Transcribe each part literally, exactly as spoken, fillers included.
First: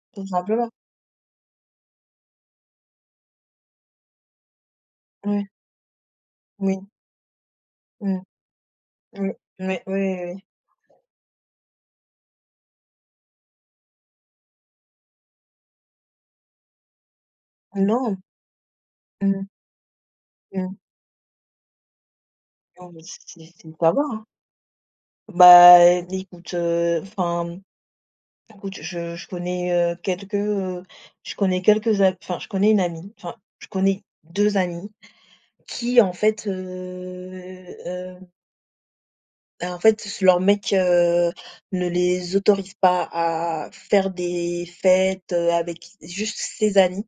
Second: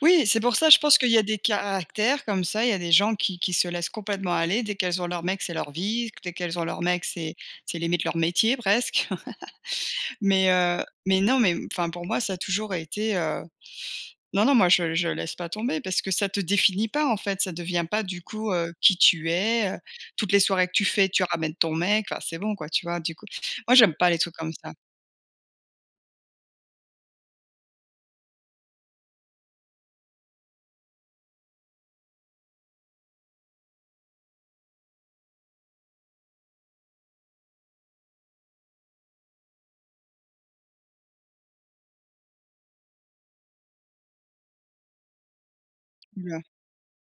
Oui, Tout c'est pour ça, simplement. je pense qu'il y a des caractères comme ça. Il y des gens qui qui se laissent complètement aller. Dès qu'elles ont leur mec, Ouais. c'est leur vie. Dès qu'elles ont leur Oui. mec, c'est c'est limite leur Mmh. métier presque. Oui, oui. Oui, oui oui. Mais heu, mais non, mais enfin, pour moi, ça a toujours été, heu, non, non moi je je laisse pas tomber parce que ça te définit pas en fait, ça devient pas du Non. coup, heu, qui tu Mmh. es, heu, toutes les soirées que Mmh. tu fais tu ramènes ton mec, ah c'est bon quoi tu Non vois mais du c'est coup. c'est c'est Moi j'aime [unintelligible] pas les hein. trucs comme ça. Bah, écoute, heu, enfin, écoute je je connais, heu, quelques, heu, je connais quelques a enfin je connais une amie, enfin je connais deux amies qui en fait, heu, heu bah, en fait s leur mec, heu, ne les autorise pas à faire des fêtes, heu, avec juste [unintelligible] ses amis,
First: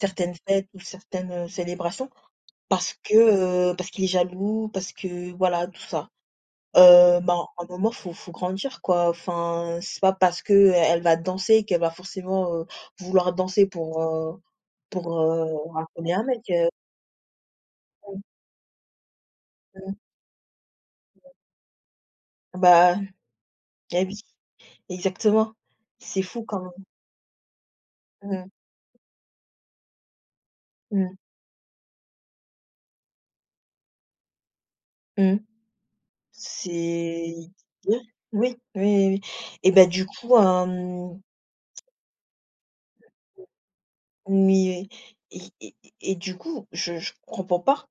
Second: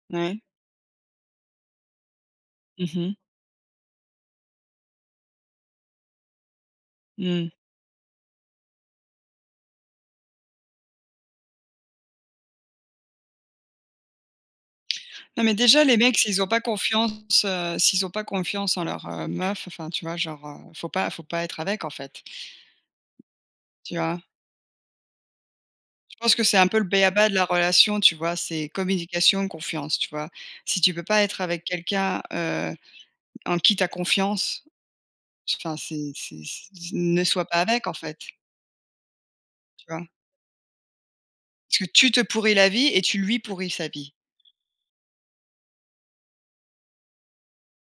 certaines Mouais. fêtes ou certaines, heu, célébrations. Mmh Parce mh. que, heu, parce qu'il est jaloux, parce que voilà tout ça. Heu, bah, Mmh. un moment faut faut grandir quoi, enfin c'est pas parce que, heu, elle va danser qu'elle va forcément, heu, vouloir danser pour, heu, pour, Non heu, mais déjà les racoler mecs un mec, s'ils ont pas heu. confiance, heu, s'ils ont Mmh. pas confiance en leur, heu, meuf, enfin Mmh. tu vois? Genre, heu, faut pas faut pas être avec en fait. Bah Tu eh oui. vois? Exactement, c'est Je pense fou que c'est quand un peu le même. b-a-ba de la relation, tu vois? Mmh. C'est communication, confiance, tu vois? Si tu peux Mmh. pas être avec quelqu'un, heu, en qui tu as confiance, Mmh. s enfin c'est c'est c ne C'est sois pas avec en oui, fait. oui, oui, oui, oui et Tu ben, du vois? coup, hem. Parce que tu te pourris la vie et tu lui pourris sa vie. Mais et et et et du coup, je je comprends pas.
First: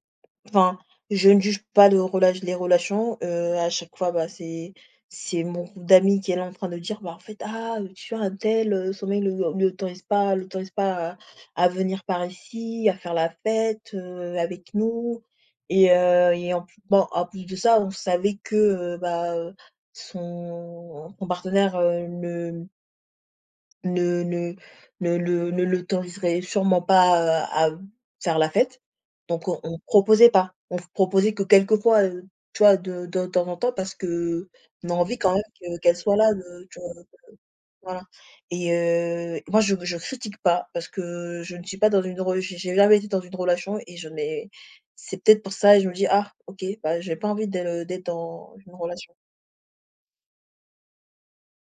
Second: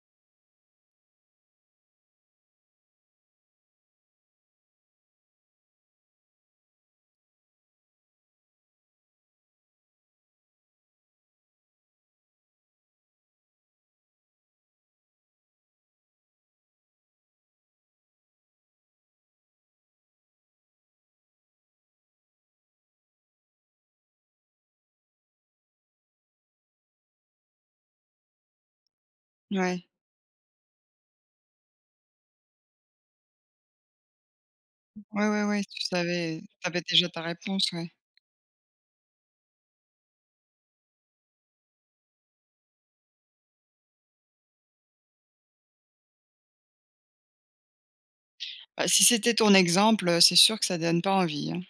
Enfin, je ne juge pas le relat les relations, heu, à chaque fois bah, c'est c'est mon groupe d'amis qui est là en train de dire: «Bah, en fait, ah, heu, tu vois untel, heu, son mec ne le ne l'autorise pas l'autorise pas à à venir par ici, à faire la fête, heu, avec nous» et heu, et en pl bon en plus de ça, on savait que, heu, bah, heu, son son partenaire, heu, ne ne ne ne le ne l'autoriserait sûrement pas, heu, à b faire la fête, donc on on Ouais. proposait pas, on proposait que quelquefois, heu, tu vois, de de temps en temps parce qu'on a envie Ouais, quand même ouais, ouais que tu qu'elle soit là, savais, tu heu, tu avais vois? Donc déjà heu. ta réponse, ouais. Voilà, et heu, moi je je critique pas parce que je ne suis pas dans une re j'ai jamais été dans une relation et je n'ai c'est peut-être pour ça et je me dis: «Ah OK, bah j'ai pas envie de d'être dans une Bah, si relation». c'était ton exemple, heu, c'est sûr que ça donne pas envie, hein.